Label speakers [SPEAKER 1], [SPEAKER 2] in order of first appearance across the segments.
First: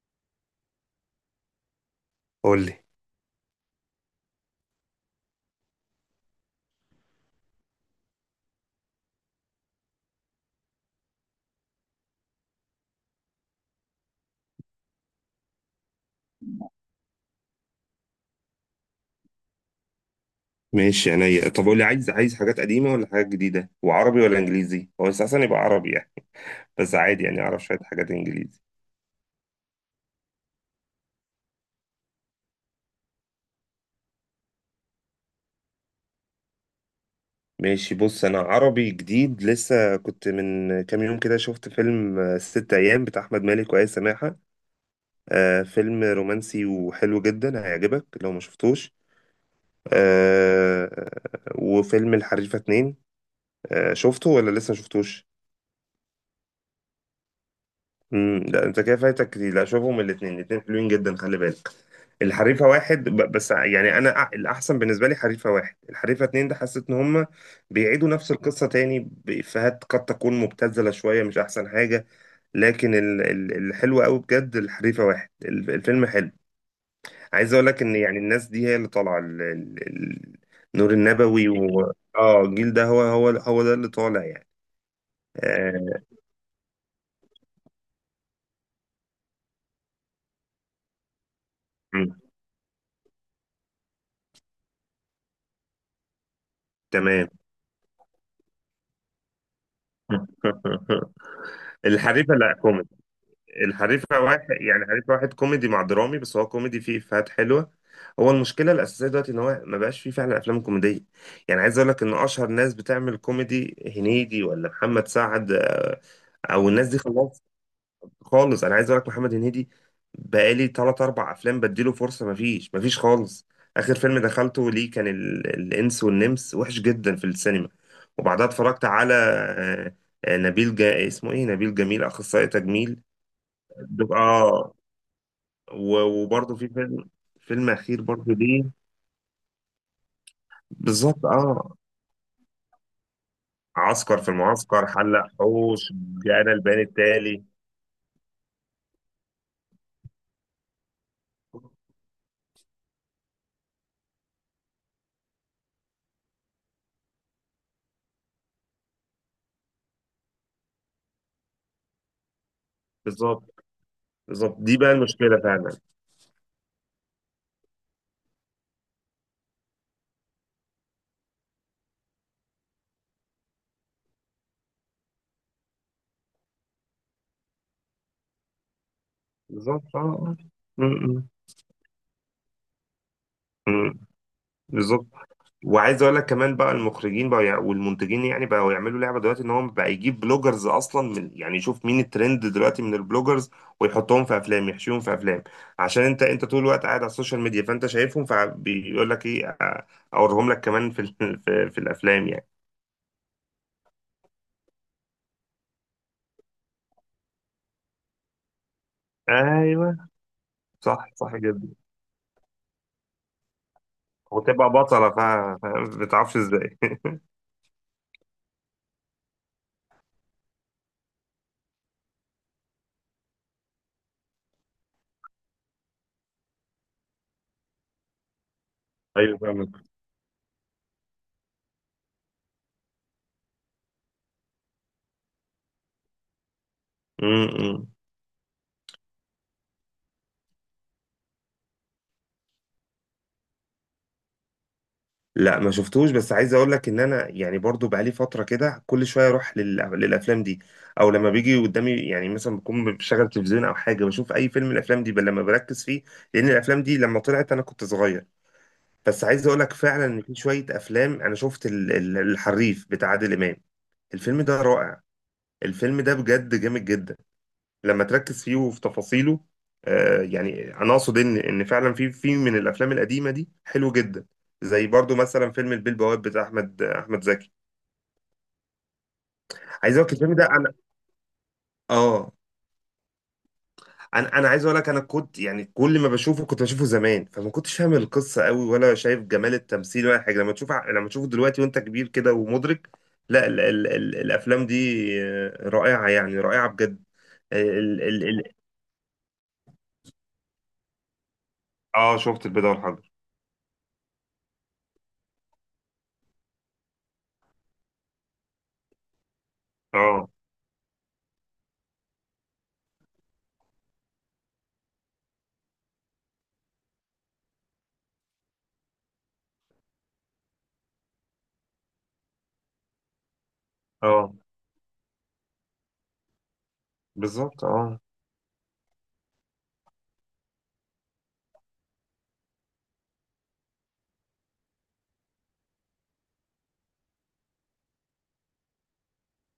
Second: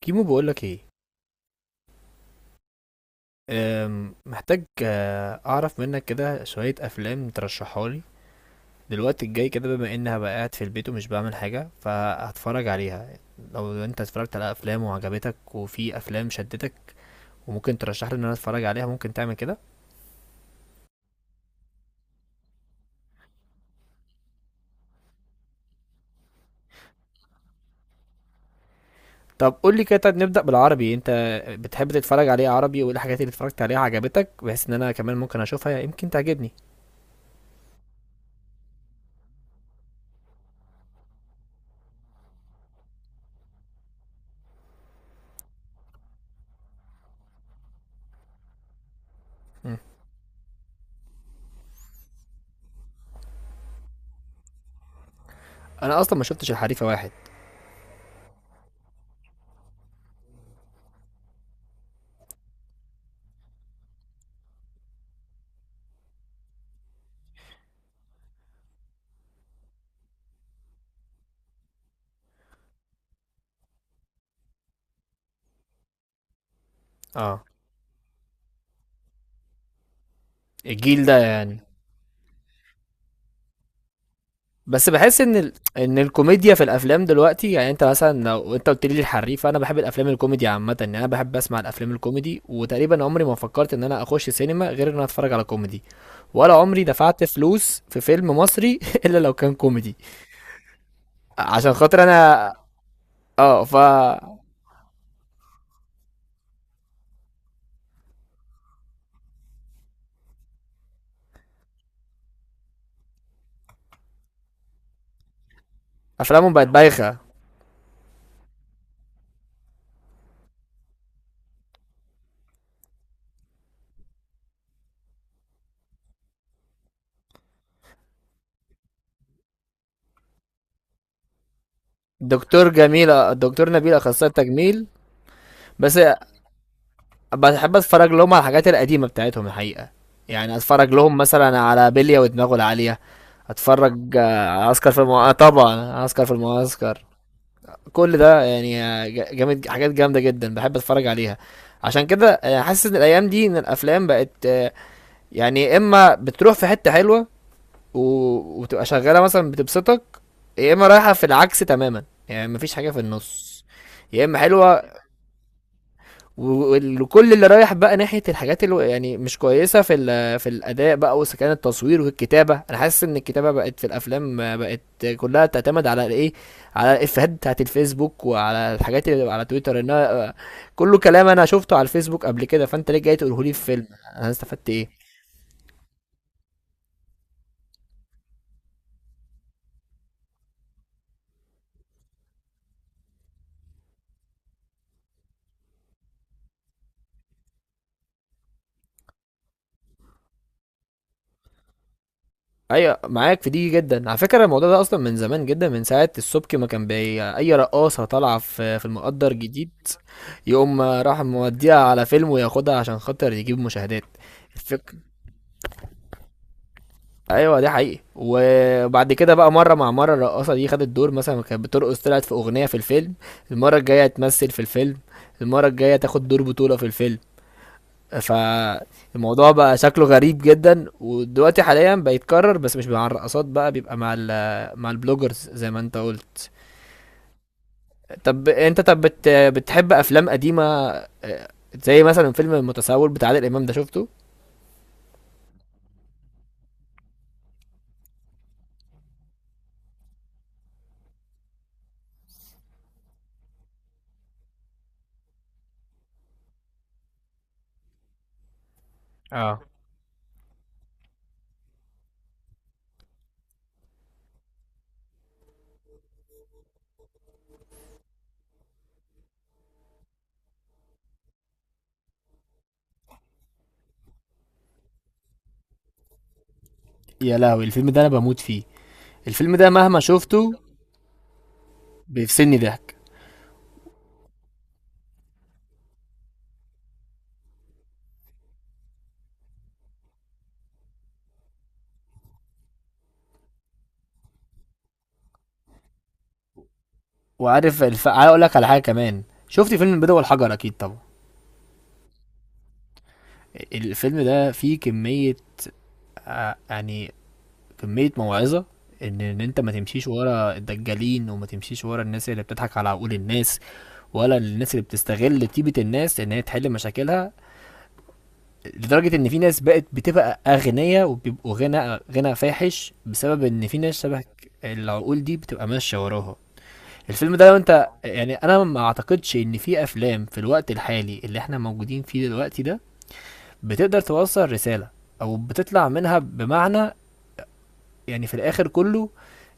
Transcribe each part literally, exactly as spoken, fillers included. [SPEAKER 1] كيمو، بقولك ايه؟
[SPEAKER 2] قول لي.
[SPEAKER 1] أم، محتاج، آه، اعرف منك كده شوية افلام ترشحها لي. دلوقتي الجاي كده، بما ان هبقى قاعد في البيت ومش بعمل حاجة، فهتفرج عليها. لو انت اتفرجت على افلام وعجبتك، وفي افلام شدتك وممكن ترشح لي ان انا اتفرج عليها، ممكن تعمل كده؟
[SPEAKER 2] ماشي عينيا. طب قول لي، عايز عايز حاجات قديمة ولا حاجات جديدة؟ وعربي ولا انجليزي؟ هو اساسا يبقى عربي يعني، بس عادي يعني اعرف شوية حاجات انجليزي.
[SPEAKER 1] طب قول لي كده. طيب نبدأ بالعربي. انت بتحب تتفرج عليه عربي، وايه الحاجات اللي اتفرجت عليها عجبتك، بحيث ان انا كمان ممكن اشوفها يمكن تعجبني.
[SPEAKER 2] ماشي، بص، انا عربي جديد لسه، كنت من كام يوم كده شفت فيلم آه، ست ايام بتاع احمد مالك وآية سماحة. آه فيلم رومانسي وحلو جدا، هيعجبك لو ما شفتوش.
[SPEAKER 1] مم.
[SPEAKER 2] آه. وفيلم الحريفة اتنين، آه شفته ولا لسه ما شفتوش؟
[SPEAKER 1] انا اصلا ما شفتش الحريفة واحد.
[SPEAKER 2] امم لا، انت كده فايتك كتير، لا شوفهم، الاثنين الاثنين حلوين جدا، خلي بالك. الحريفه واحد، ب- بس يعني انا أ- الاحسن بالنسبه لي حريفه واحد، الحريفه اتنين ده حسيت ان هم بيعيدوا نفس القصه تاني بافيهات قد تكون مبتذله شويه، مش احسن حاجه. لكن ال- ال- الحلو قوي بجد الحريفه واحد، ال- الفيلم حلو.
[SPEAKER 1] اه،
[SPEAKER 2] عايز اقول لك ان يعني الناس دي هي اللي طالعه، ال- ال- ال- نور
[SPEAKER 1] الجيل ده
[SPEAKER 2] النبوي
[SPEAKER 1] يعني.
[SPEAKER 2] و... اه الجيل ده هو هو هو ده اللي طالع يعني.
[SPEAKER 1] بس بحس ان ال... ان
[SPEAKER 2] آه.
[SPEAKER 1] الكوميديا في الافلام دلوقتي، يعني انت مثلا لو انت قلت لي الحريف، انا بحب الافلام الكوميدي عامه. يعني انا بحب اسمع الافلام
[SPEAKER 2] مم.
[SPEAKER 1] الكوميدي، وتقريبا عمري ما فكرت ان انا اخش سينما غير ان انا اتفرج على كوميدي. ولا عمري دفعت
[SPEAKER 2] تمام.
[SPEAKER 1] فلوس في فيلم مصري الا لو كان كوميدي. عشان خاطر
[SPEAKER 2] الحريفه،
[SPEAKER 1] انا.
[SPEAKER 2] لا.
[SPEAKER 1] اه، ف،
[SPEAKER 2] الحريفة واحد، يعني الحريفة واحد كوميدي مع درامي، بس هو كوميدي فيه إفيهات حلوة. هو المشكلة الأساسية دلوقتي إن هو ما بقاش فيه فعلا أفلام كوميدية. يعني عايز أقول لك إن أشهر ناس بتعمل كوميدي هنيدي ولا محمد سعد، آه،
[SPEAKER 1] افلامهم بقت
[SPEAKER 2] أو الناس دي
[SPEAKER 1] بايخه.
[SPEAKER 2] خلاص، خالص. أنا عايز أقول لك محمد هنيدي بقالي تلات أربع أفلام بديله فرصة، مفيش، مفيش خالص. آخر فيلم دخلته ليه كان ال... الإنس والنمس، وحش جدا في السينما. وبعدها اتفرجت على آه، آه، نبيل جا... اسمه إيه، نبيل جميل أخصائي
[SPEAKER 1] دكتور
[SPEAKER 2] تجميل.
[SPEAKER 1] جميل، دكتور نبيل
[SPEAKER 2] دك-
[SPEAKER 1] اخصائي
[SPEAKER 2] اه،
[SPEAKER 1] تجميل. بس
[SPEAKER 2] و- وبرضه في فيلم، فيلم
[SPEAKER 1] بحب
[SPEAKER 2] اخير
[SPEAKER 1] اتفرج
[SPEAKER 2] برضه
[SPEAKER 1] لهم على الحاجات
[SPEAKER 2] ليه.
[SPEAKER 1] القديمه بتاعتهم الحقيقه. يعني اتفرج لهم
[SPEAKER 2] بالظبط
[SPEAKER 1] مثلا
[SPEAKER 2] اه.
[SPEAKER 1] على بلية ودماغه العاليه، اتفرج
[SPEAKER 2] عسكر في
[SPEAKER 1] آه، على
[SPEAKER 2] المعسكر،
[SPEAKER 1] عسكر في
[SPEAKER 2] حلق
[SPEAKER 1] المعسكر.
[SPEAKER 2] حوش،
[SPEAKER 1] طبعا عسكر في
[SPEAKER 2] جانا البيان
[SPEAKER 1] المعسكر.
[SPEAKER 2] التالي.
[SPEAKER 1] كل ده يعني، آه، ج- جامد، حاجات جامده جدا بحب اتفرج عليها. عشان كده آه، حاسس ان الايام دي ان الافلام بقت، آه، يعني يا اما بتروح في حته حلوه، و- وبتبقى شغاله مثلا بتبسطك، يا اما رايحه في العكس تماما. يعني مفيش حاجه في
[SPEAKER 2] بالظبط.
[SPEAKER 1] النص، يا اما
[SPEAKER 2] بالظبط، دي
[SPEAKER 1] حلوه.
[SPEAKER 2] بقى المشكله فعلا.
[SPEAKER 1] وكل اللي رايح بقى ناحيه الحاجات اللي يعني مش كويسه في ال- في الاداء بقى، وإذا كان التصوير والكتابه، انا حاسس ان الكتابه بقت في الافلام، بقت كلها تعتمد على الايه، على الافيهات بتاعت الفيسبوك وعلى الحاجات اللي على تويتر.
[SPEAKER 2] بالظبط اه.
[SPEAKER 1] انها
[SPEAKER 2] آه. م-
[SPEAKER 1] كله كلام
[SPEAKER 2] م-
[SPEAKER 1] انا شفته على الفيسبوك قبل كده، فانت ليه جاي تقوله لي في فيلم؟
[SPEAKER 2] م.
[SPEAKER 1] انا استفدت
[SPEAKER 2] بالظبط.
[SPEAKER 1] ايه؟
[SPEAKER 2] وعايز اقول لك كمان بقى المخرجين بقى، يع- والمنتجين يعني بقوا يعملوا لعبه دلوقتي ان هم بقى يجيب بلوجرز اصلا، من يعني يشوف مين الترند دلوقتي من البلوجرز، ويحطهم في افلام، يحشيهم في افلام، عشان انت، انت طول الوقت قاعد على السوشيال ميديا، فانت شايفهم، فبيقول لك ايه، آه، اوريهم لك كمان في ال- في, في الافلام يعني.
[SPEAKER 1] ايوه، معاك في دي جدا. على فكره الموضوع ده اصلا من زمان جدا، من ساعه السبكي ما كان بي اي رقاصه طالعه في في المقدر جديد،
[SPEAKER 2] ايوه.
[SPEAKER 1] يقوم
[SPEAKER 2] صح،
[SPEAKER 1] راح
[SPEAKER 2] صح جدا.
[SPEAKER 1] موديها على فيلم وياخدها عشان خاطر يجيب مشاهدات.
[SPEAKER 2] وتبقى
[SPEAKER 1] الفكرة
[SPEAKER 2] بطله، ف- فاهم؟ ما بتعرفش ازاي.
[SPEAKER 1] ايوه، ده حقيقي. وبعد كده بقى مره مع مره، الرقاصه دي خدت دور، مثلا كانت بترقص طلعت في اغنيه في الفيلم، المره الجايه تمثل في الفيلم، المره الجايه تاخد دور بطوله في الفيلم.
[SPEAKER 2] ايوه
[SPEAKER 1] فالموضوع بقى
[SPEAKER 2] فاهمك.
[SPEAKER 1] شكله غريب جدا، ودلوقتي حاليا بيتكرر، بس مش مع الرقصات بقى، بيبقى مع ال- مع البلوجرز زي ما انت قلت.
[SPEAKER 2] م- م.
[SPEAKER 1] طب انت طب بت- بتحب افلام قديمه؟ آه، زي مثلا فيلم المتسول بتاع عادل امام ده، شفته؟
[SPEAKER 2] لا، ما شفتوش، بس عايز اقول لك ان انا يعني برضو بقالي فتره كده كل شويه اروح لل... للافلام دي، او لما بيجي قدامي يعني، مثلا بكون بشغل تلفزيون او حاجه بشوف اي فيلم، الافلام دي بل لما بركز فيه، لان الافلام دي لما طلعت انا كنت صغير. بس عايز اقول
[SPEAKER 1] اه،
[SPEAKER 2] لك فعلا ان في شويه افلام، انا شفت ال... ال- الحريف بتاع عادل امام. الفيلم ده رائع، الفيلم ده بجد جامد جدا لما تركز فيه وفي تفاصيله. آه، يعني انا اقصد ان ان فعلا في في من الافلام القديمه دي حلو جدا. زي برضو مثلا فيلم البيه البواب بتاع احمد احمد
[SPEAKER 1] يا
[SPEAKER 2] زكي.
[SPEAKER 1] لهوي، الفيلم ده انا بموت فيه. الفيلم ده
[SPEAKER 2] عايز
[SPEAKER 1] مهما
[SPEAKER 2] اقول لك الفيلم ده
[SPEAKER 1] شفته
[SPEAKER 2] انا، اه،
[SPEAKER 1] بيفصلني ضحك.
[SPEAKER 2] انا انا عايز اقول لك، انا كنت يعني كل ما بشوفه كنت بشوفه زمان، فما كنتش فاهم القصه قوي، ولا شايف جمال التمثيل ولا حاجه، لما تشوف لما تشوفه دلوقتي وانت كبير كده ومدرك، لا، ال ال ال الافلام دي آه، رائعه يعني، رائعه بجد.
[SPEAKER 1] وعارف
[SPEAKER 2] ال
[SPEAKER 1] الف... عايز
[SPEAKER 2] ال
[SPEAKER 1] اقول
[SPEAKER 2] ال
[SPEAKER 1] لك على حاجه كمان. شفت فيلم البيضه والحجر؟ اكيد طبعا.
[SPEAKER 2] اه، شفت البيضه والحجر.
[SPEAKER 1] الفيلم ده فيه كميه، آه، يعني كمية موعظة، ان ان انت ما تمشيش
[SPEAKER 2] اه.
[SPEAKER 1] ورا الدجالين، وما تمشيش ورا الناس اللي بتضحك على عقول الناس، ولا الناس اللي بتستغل طيبة الناس ان هي تحل مشاكلها، لدرجة ان في ناس بقت بتبقى اغنياء وبيبقوا غنى غنى فاحش بسبب ان في ناس شبه
[SPEAKER 2] اه،
[SPEAKER 1] العقول دي بتبقى ماشية وراها. الفيلم ده، لو
[SPEAKER 2] بالظبط
[SPEAKER 1] انت
[SPEAKER 2] اه.
[SPEAKER 1] يعني، انا ما اعتقدش ان في افلام في الوقت الحالي اللي احنا موجودين فيه دلوقتي ده بتقدر توصل رسالة، او بتطلع منها بمعنى، يعني في الاخر كله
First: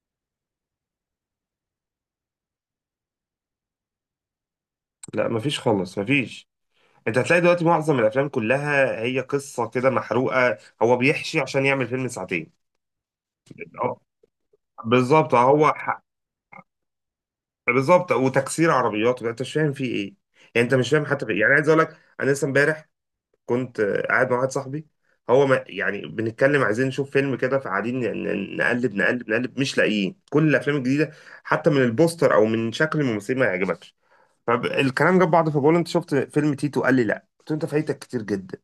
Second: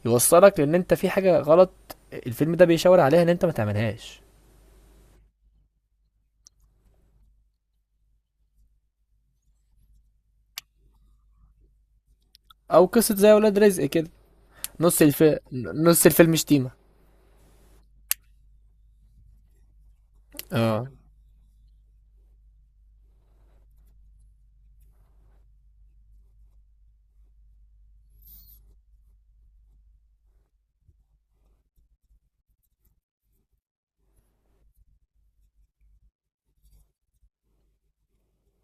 [SPEAKER 1] يوصلك لان انت في حاجه غلط، الفيلم ده بيشاور عليها ان انت ما تعملهاش.
[SPEAKER 2] لا مفيش خالص، مفيش. انت هتلاقي دلوقتي معظم الافلام كلها هي قصه كده محروقه، هو بيحشي عشان يعمل فيلم ساعتين.
[SPEAKER 1] او قصه زي ولاد رزق
[SPEAKER 2] اه،
[SPEAKER 1] كده، نص الف...
[SPEAKER 2] بالظبط اه، هو ح-
[SPEAKER 1] نص الفيلم شتيمه.
[SPEAKER 2] بالظبط. وتكسير عربيات، انت مش فاهم فيه ايه، يعني انت
[SPEAKER 1] اه،
[SPEAKER 2] مش فاهم حتى في... إيه؟ يعني عايز اقول لك، انا لسه امبارح كنت آه، قاعد مع واحد صاحبي، هو ما... يعني بنتكلم عايزين نشوف فيلم كده، فقاعدين ن- ن- نقلب نقلب نقلب، مش لاقيين، كل الافلام الجديده حتى من البوستر او من شكل الممثلين ما يعجبكش. فالكلام جاب بعض، فبقول له، انت شفت فيلم تيتو؟ قال لي لا، قلت له انت فايتك كتير جدا،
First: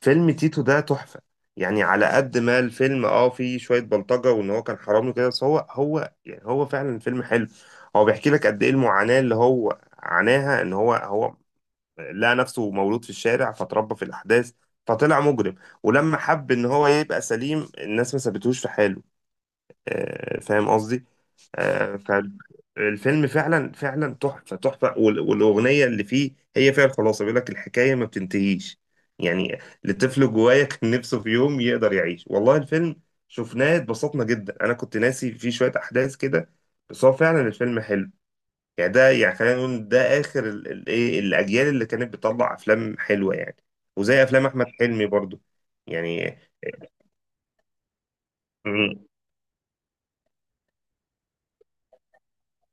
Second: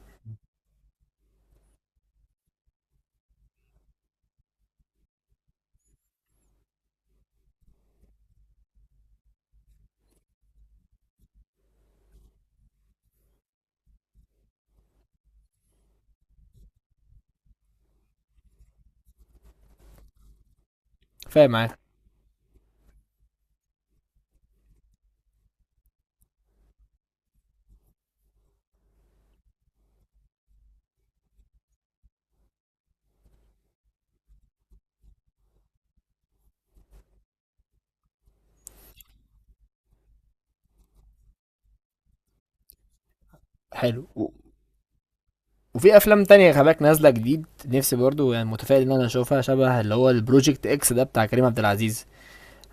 [SPEAKER 2] فيلم تيتو ده تحفة. يعني على قد ما الفيلم اه فيه شوية بلطجة وان هو كان حرامي كده، بس هو هو يعني هو فعلا فيلم حلو. هو بيحكي لك قد ايه المعاناة اللي هو عاناها، ان هو هو لقى نفسه مولود في الشارع، فتربى في الاحداث، فطلع مجرم. ولما حب ان هو يبقى سليم، الناس ما سابتهوش في حاله، آه، فاهم قصدي؟
[SPEAKER 1] فاهم معاك.
[SPEAKER 2] آه. فالفيلم فعلا فعلا تحفة، تحفة، وال- والأغنية اللي فيه هي فيها الخلاصة، بيقول لك الحكاية ما بتنتهيش، يعني لطفل جوايا كان نفسه في يوم يقدر يعيش. والله الفيلم شفناه اتبسطنا جدا، أنا كنت ناسي فيه شوية أحداث كده، بس هو فعلا الفيلم حلو. يعني ده، يعني خلينا نقول ده آخر ال- ال- إيه، الأجيال اللي كانت بتطلع أفلام حلوة يعني،
[SPEAKER 1] حلو و...
[SPEAKER 2] وزي أفلام أحمد حلمي برضو
[SPEAKER 1] وفي افلام
[SPEAKER 2] يعني.
[SPEAKER 1] تانية خلي بالك نازله جديد، نفسي برضو يعني متفائل ان انا
[SPEAKER 2] مم.
[SPEAKER 1] اشوفها، شبه اللي هو البروجكت اكس ده بتاع كريم عبد العزيز.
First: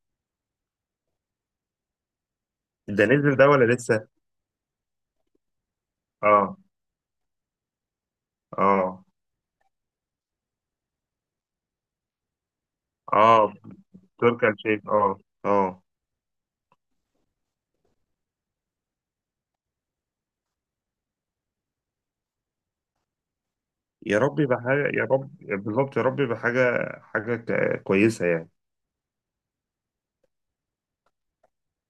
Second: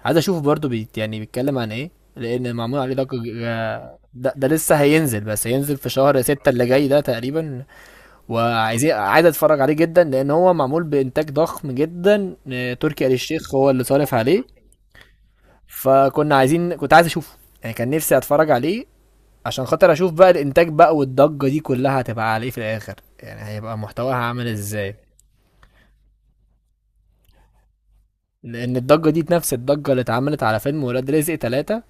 [SPEAKER 1] عايز اشوفه برضو، بيت يعني بيتكلم عن ايه، لان معمول عليه
[SPEAKER 2] ده
[SPEAKER 1] ضجه.
[SPEAKER 2] نزل ده ولا لسه؟
[SPEAKER 1] ج- ده, ده لسه هينزل، بس هينزل في شهر ستة
[SPEAKER 2] آه.
[SPEAKER 1] اللي جاي ده تقريبا. وعايزين
[SPEAKER 2] آه.
[SPEAKER 1] عايز اتفرج عليه جدا، لان هو معمول بانتاج ضخم جدا. آه، تركي آل
[SPEAKER 2] اه،
[SPEAKER 1] الشيخ هو اللي صارف
[SPEAKER 2] تركي
[SPEAKER 1] عليه.
[SPEAKER 2] آل الشيخ، اه. اه.
[SPEAKER 1] فكنا عايزين كنت عايز اشوفه، يعني كان نفسي اتفرج عليه، عشان خاطر اشوف بقى الانتاج بقى والضجة دي كلها هتبقى على ايه في الاخر، يعني هيبقى محتواها
[SPEAKER 2] يا رب
[SPEAKER 1] عامل
[SPEAKER 2] يبقى حاجة،
[SPEAKER 1] ازاي.
[SPEAKER 2] يا رب. بالظبط، يا رب يبقى حاجة، حاجة ك- كويسة يعني.
[SPEAKER 1] لان الضجة دي نفس الضجة اللي اتعملت على فيلم ولاد رزق تلاتة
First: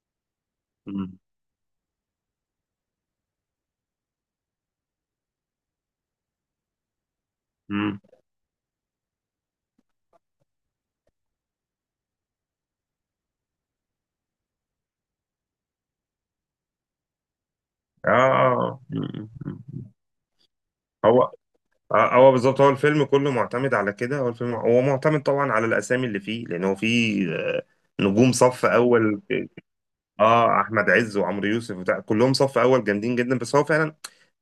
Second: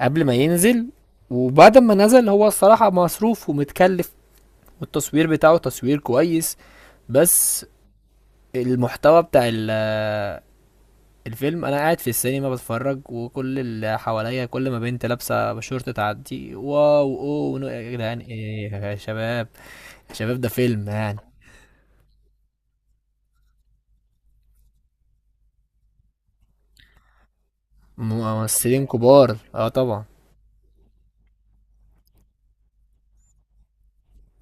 [SPEAKER 1] قبل ما ينزل،
[SPEAKER 2] مم.
[SPEAKER 1] وبعد ما نزل، هو الصراحة مصروف ومتكلف، والتصوير بتاعه تصوير كويس، بس
[SPEAKER 2] مم.
[SPEAKER 1] المحتوى بتاع ال- الفيلم، انا قاعد في السينما بتفرج، وكل اللي حواليا كل ما بنت لابسه شورت تعدي: واو، اوه، ونو- يا
[SPEAKER 2] اه،
[SPEAKER 1] جدعان، ايه
[SPEAKER 2] اه.
[SPEAKER 1] يا
[SPEAKER 2] مم.
[SPEAKER 1] شباب،
[SPEAKER 2] مم.
[SPEAKER 1] يا شباب ده فيلم يعني.
[SPEAKER 2] هو، آه، هو بالظبط، هو الفيلم كله معتمد على كده، هو الفيلم هو معتمد طبعا على الأسامي اللي فيه، لأن هو فيه، آه، نجوم صف
[SPEAKER 1] ممثلين
[SPEAKER 2] أول،
[SPEAKER 1] كبار، اه طبعا.
[SPEAKER 2] اه أحمد عز وعمرو يوسف وبتاع كلهم صف أول جامدين جدا، بس هو فعلا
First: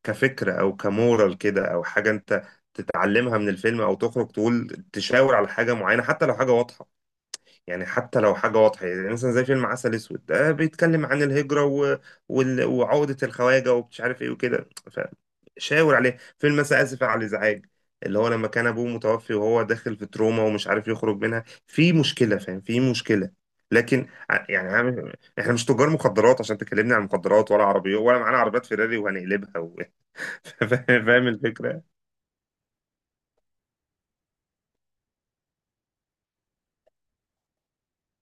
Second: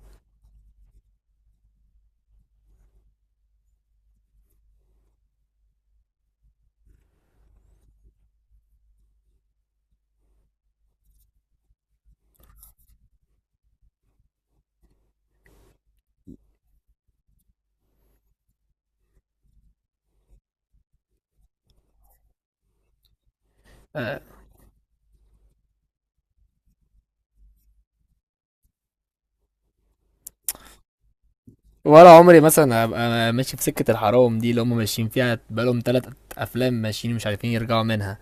[SPEAKER 2] كفكرة أو كمورال كده أو حاجة أنت تتعلمها من الفيلم أو تخرج تقول تشاور على حاجة معينة حتى لو حاجة واضحة. يعني حتى لو حاجة واضحة، يعني مثلا زي فيلم عسل أسود ده بيتكلم عن الهجرة، و... وال... وعقدة الخواجة ومش عارف إيه وكده، فشاور عليه. فيلم مثلا آسف على الإزعاج، اللي هو لما كان أبوه متوفي وهو داخل في تروما ومش عارف يخرج منها، في مشكلة، فاهم، في مشكلة. لكن
[SPEAKER 1] آه،
[SPEAKER 2] ع- يعني عم- احنا مش تجار مخدرات عشان تكلمني عن مخدرات ولا عربيات، ولا معانا عربيات فيراري وهنقلبها و... فاهم، فاهم الفكرة؟
[SPEAKER 1] ولا عمري مثلا ابقى ماشي في سكه الحرام دي اللي هم ماشيين فيها بقالهم ثلاث افلام، ماشيين مش عارفين يرجعوا منها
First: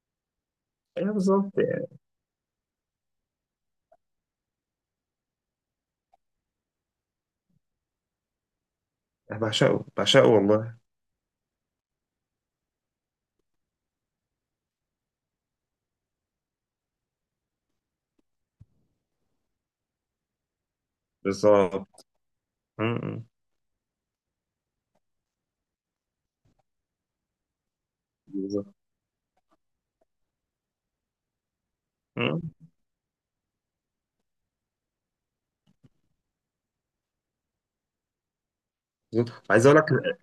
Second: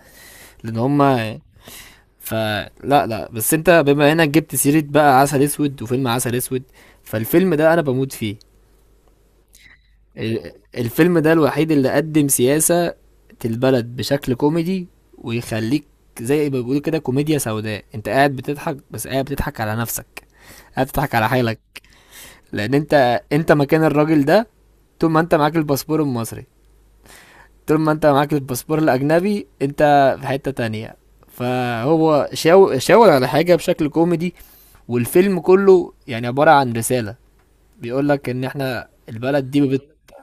[SPEAKER 1] لان هم،
[SPEAKER 2] ايوه بالظبط يعني.
[SPEAKER 1] فلا لا لا، بس انت بما انك جبت سيره بقى عسل اسود، وفيلم عسل اسود، فالفيلم ده انا بموت فيه.
[SPEAKER 2] أنا بعشقه، بعشقه
[SPEAKER 1] ال-
[SPEAKER 2] والله.
[SPEAKER 1] الفيلم ده الوحيد اللي قدم سياسة البلد بشكل كوميدي، ويخليك زي ما بيقولوا كده كوميديا سوداء، انت قاعد بتضحك، بس قاعد بتضحك على نفسك، قاعد بتضحك على حالك،
[SPEAKER 2] بالظبط.
[SPEAKER 1] لان
[SPEAKER 2] م-
[SPEAKER 1] انت
[SPEAKER 2] م.
[SPEAKER 1] انت مكان الراجل ده. طول ما انت معاك الباسبور المصري، طول ما انت معاك
[SPEAKER 2] بالظبط.
[SPEAKER 1] الباسبور الاجنبي انت في حتة تانية. فهو
[SPEAKER 2] م.
[SPEAKER 1] شاو- شاور على حاجة بشكل كوميدي. والفيلم كله يعني عبارة عن رسالة بيقولك ان احنا
[SPEAKER 2] بالظبط.
[SPEAKER 1] البلد دي،
[SPEAKER 2] عايز اقول لك.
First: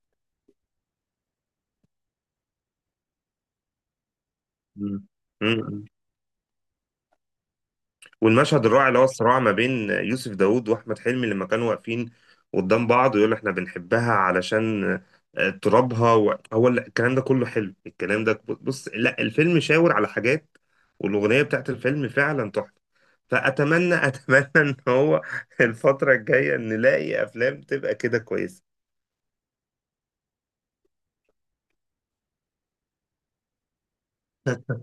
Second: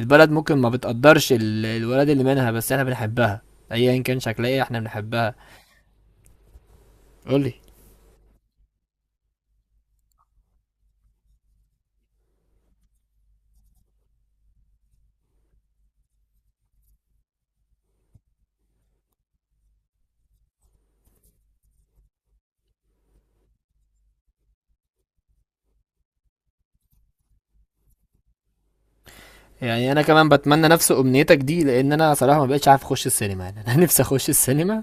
[SPEAKER 1] البلد ممكن ما بتقدرش ال- الولاد اللي منها، بس احنا بنحبها ايا كان شكلها ايه، احنا
[SPEAKER 2] مم.
[SPEAKER 1] بنحبها.
[SPEAKER 2] مم.
[SPEAKER 1] قولي.
[SPEAKER 2] والمشهد الرائع اللي هو الصراع ما بين يوسف داوود واحمد حلمي لما كانوا واقفين قدام بعض، ويقول احنا بنحبها علشان آه، ترابها، و- هو ال- الكلام ده كله حلو. الكلام ده بص، لا الفيلم شاور على حاجات، والاغنيه بتاعت الفيلم فعلا تحفه. فاتمنى، اتمنى ان هو الفتره الجايه نلاقي افلام تبقى كده كويسه.
[SPEAKER 1] يعني انا كمان بتمنى نفس امنيتك دي، لان انا صراحه ما بقتش عارف اخش السينما، يعني انا نفسي اخش السينما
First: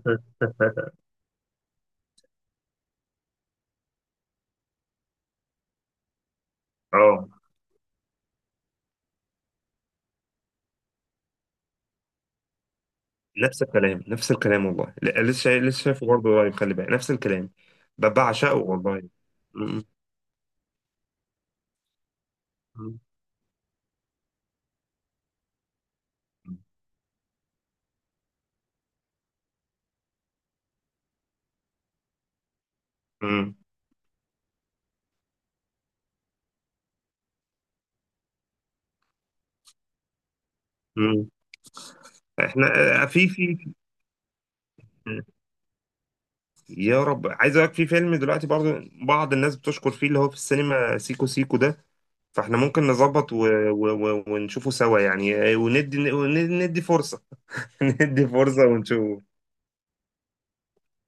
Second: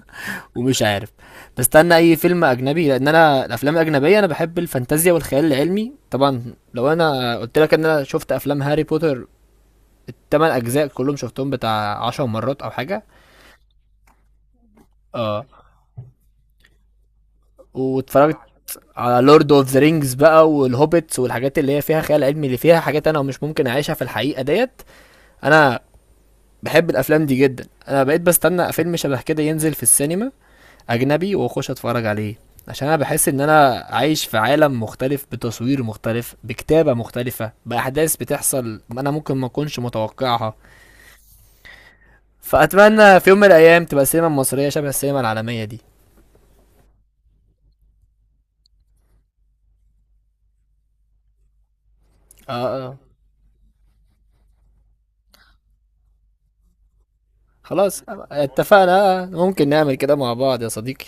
[SPEAKER 1] ومش عارف. بستنى اي فيلم اجنبي، لان انا الافلام الاجنبيه، انا بحب الفانتازيا والخيال العلمي طبعا. لو
[SPEAKER 2] اه،
[SPEAKER 1] انا قلت لك ان انا شفت افلام هاري بوتر الثمان اجزاء كلهم، شفتهم بتاع عشر مرات او حاجه.
[SPEAKER 2] نفس الكلام، نفس الكلام والله، لا، لسه
[SPEAKER 1] اه.
[SPEAKER 2] شايف، لسه شايفه برضه قريب، خلي بالك، نفس الكلام. ب-
[SPEAKER 1] واتفرجت
[SPEAKER 2] بعشقه والله.
[SPEAKER 1] على لورد اوف ذا
[SPEAKER 2] م-
[SPEAKER 1] رينجز بقى والهوبيتس والحاجات اللي هي فيها خيال علمي، اللي فيها
[SPEAKER 2] م-
[SPEAKER 1] حاجات انا مش ممكن اعيشها في الحقيقه ديت. انا بحب الافلام دي جدا، انا بقيت بستنى فيلم شبه كده ينزل في السينما اجنبي واخش اتفرج عليه، عشان انا بحس ان
[SPEAKER 2] م-
[SPEAKER 1] انا عايش في عالم مختلف، بتصوير مختلف، بكتابه مختلفه، باحداث بتحصل انا ممكن ما اكونش متوقعها.
[SPEAKER 2] م. احنا، آه،
[SPEAKER 1] فاتمنى
[SPEAKER 2] في
[SPEAKER 1] في يوم من
[SPEAKER 2] في
[SPEAKER 1] الايام تبقى السينما المصريه شبه السينما العالميه دي.
[SPEAKER 2] يا رب، عايز اقول لك، في فيلم دلوقتي برضه بعض الناس بتشكر فيه اللي هو في السينما، سيكو سيكو ده،
[SPEAKER 1] اه
[SPEAKER 2] فاحنا ممكن
[SPEAKER 1] اه،
[SPEAKER 2] نظبط و... و... و... ونشوفه سوا يعني، آه، وندي، ون- ندي فرصة.
[SPEAKER 1] خلاص
[SPEAKER 2] ندي فرصة ونشوفه.
[SPEAKER 1] اتفقنا، ممكن نعمل كده مع بعض يا صديقي.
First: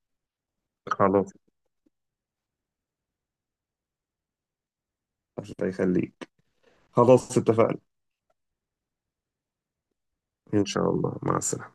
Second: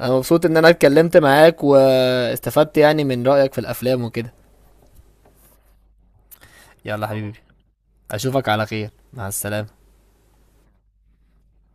[SPEAKER 1] انا مبسوط ان انا اتكلمت
[SPEAKER 2] خلاص.
[SPEAKER 1] معاك، واستفدت يعني من رأيك في الافلام وكده.
[SPEAKER 2] الله يخليك.
[SPEAKER 1] يلا
[SPEAKER 2] خلاص
[SPEAKER 1] حبيبي،
[SPEAKER 2] اتفقنا.
[SPEAKER 1] اشوفك على خير، مع السلامة.
[SPEAKER 2] إن شاء الله، مع السلامة.